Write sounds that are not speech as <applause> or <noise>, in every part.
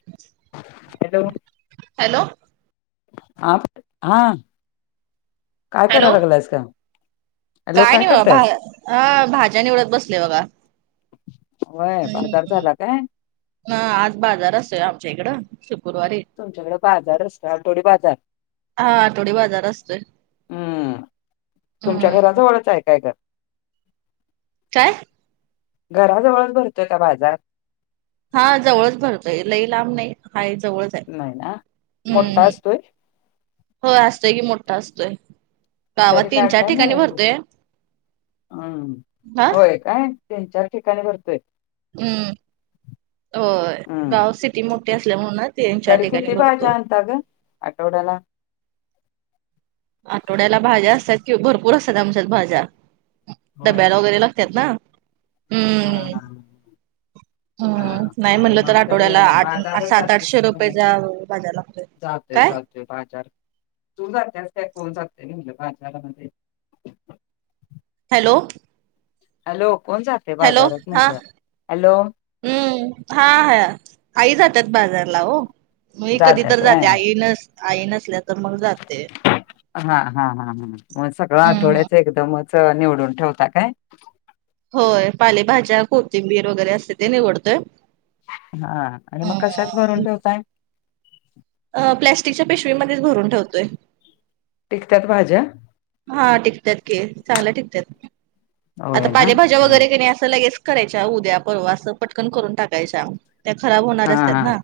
<inaudible> Hello hello आप हा काय हॅलो करायला लागलायस का हॅलो काय नाही बगा करतायस भा आ भाज्या निवडत बसलोय बघा होय पडदार झाला काय हा आज बाजार असतोय आमच्या इकडं शुकुरवारी तुमच्याकडे बाजार असत आठवडी बाजार हा आठवडी बाजार असतोय हम्म तुमच्या हम्म घरा जवळच आहे काय घर काय घराजवळच भरतोय का बाजार हा जवळच भरतोय लय लांब नाही हाय जवळच नाही ना हम्म मोठा हम्म असतोय हो असतय कि मोठा असतोय गावात तरी तीन काय चार काय ठिकाणी मिळेल भरतोय हम्म हा होय काय तीन चार ठिकाणी भरतोय हम्म होय हम्म गाव सिटी मोठी असल्या म्हणूनच तरी किती भाज्या आणता ग आठवड्याला आठवड्याला भाज्या असतात किं भरपूर असतात आमच्यात भाज्या होय डब्याला वगैरे लागतात ना हा हा हम् हम्म हा नाही आणि म्हटलं मग तर तरी आठवड्याला आठ बाजारात सात आठशे रुपये चा बाजार लागतोय चालतय काय चाल ते बाजार तू जा त्यास काय कोण जातय म्हणलं बाजारामध्ये हॅलो हॅलो कोण जात हॅलो हा हम्म हा हा आई जात्यात बाजारला ओ मी कधी तर जातात व्हय जात्या आई नस आई नसल्या तर मग जाते हा हा हा ह मग सगळं हम्म आठवड्याच एकदमच निवडून ठेवता काय होय पालेभाज्या कोथिंबीर वगैरे असते ते निवडतोय हा आणि मग कशात भरून हम्म. ठेवताय अ प्लस्टिकच्या पिशवीमध्ये च भरून ठेवतोय टिकत्यात भाज्या हा टिकत्यात की चांगल्या टिकतात आता होय ना पालेभाज्या हं. वगैरे क नाही असं लगेच करायच्या उद्या परवा असं पटकन करून टाकायच्या त्या खराब होणाऱ्या असतात ना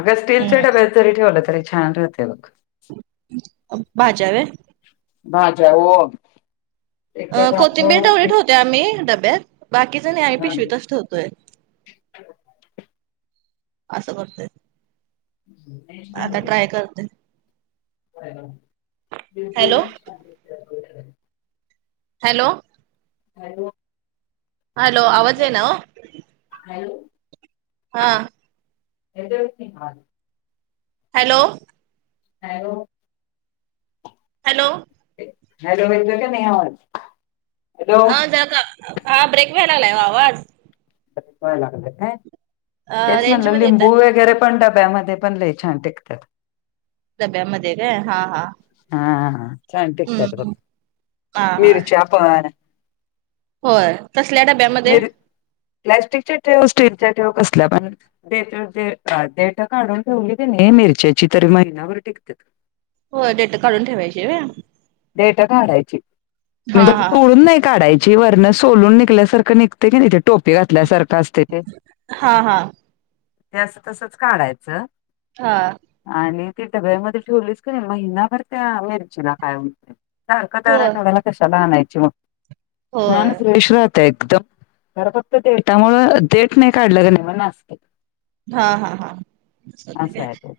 अग हम्म स्टीलच्या डब्यात जरी ठेवलं तरी छान राहत्या बघ भाज्या होय भाज्या ओ अ कोथिंबीर तेवढी एक ठेवतोय आम्ही डब्यात बाकीच नाही आम्ही हा पिशवीतच ठेवतोय नाही असं करतोय आता ट्राय करते <inaudible> हॅलो <unintelligible> हॅलो हॅलो हॅलो आवाज येईना ओ हॅलो हा एद नाही हल हॅलो हो हॅलो हरबत का नाहीहा हा ज हा ब्रेक वेलाला आवाज लाग अ तेच रेंज म्हणलं मध्ये येताय लिंबू वगैरे पण डब्यामध्ये पण लई छान टिकतात डब्यामध्ये काय हा हा हा छान टिकतयात बघ हम्म हा हा मीर प होय कसल्या डब्यामध्ये प्लाॅस्टिकच्या ठेव स्टीलच्या ठेव कसल्या पण दे देट काढून ठेवली त नाही मिरच्याची तरी महिनाभर टिकत हो डेट काढून ठेवायची व डेट काढायची हा म्हणजे आ हा तोडून नाही काढायची ची वर्ण सोलून निघल्यासारखं निघते की नाही तेे टोपे घातल्यासारखं असते ते हां हां ते असं तसच काढायचं हा आणि ती डब्यामध्ये ठेवलीच का नाही महिनाभर त्या मेरेजला काय हो होय हतला का शलानयच म होय एकदमर फक्त डेटामु डेट नाही काढलं का नाहीत हा हा हा असं आहे तो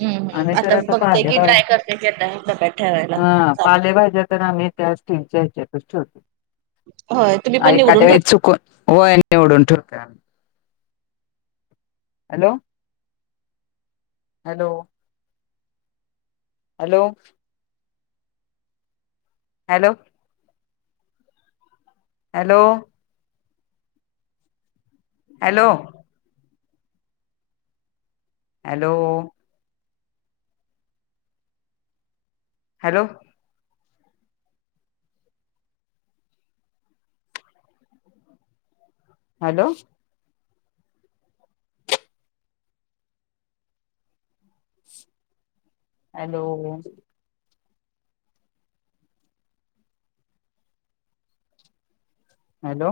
हम्म आम्ही हम तर आता बघतेय की ट्राय पालेभाज्या करते क लपत ठेवायला चालू ज्या तर आम्ही त्या स्टीलच्या हच्यात ठेवतो होय तुम्ही आ पण का निवडून ठेव चुकून होय निवडून ठेक hello hello hello hello hello hello hello hello hello hello hello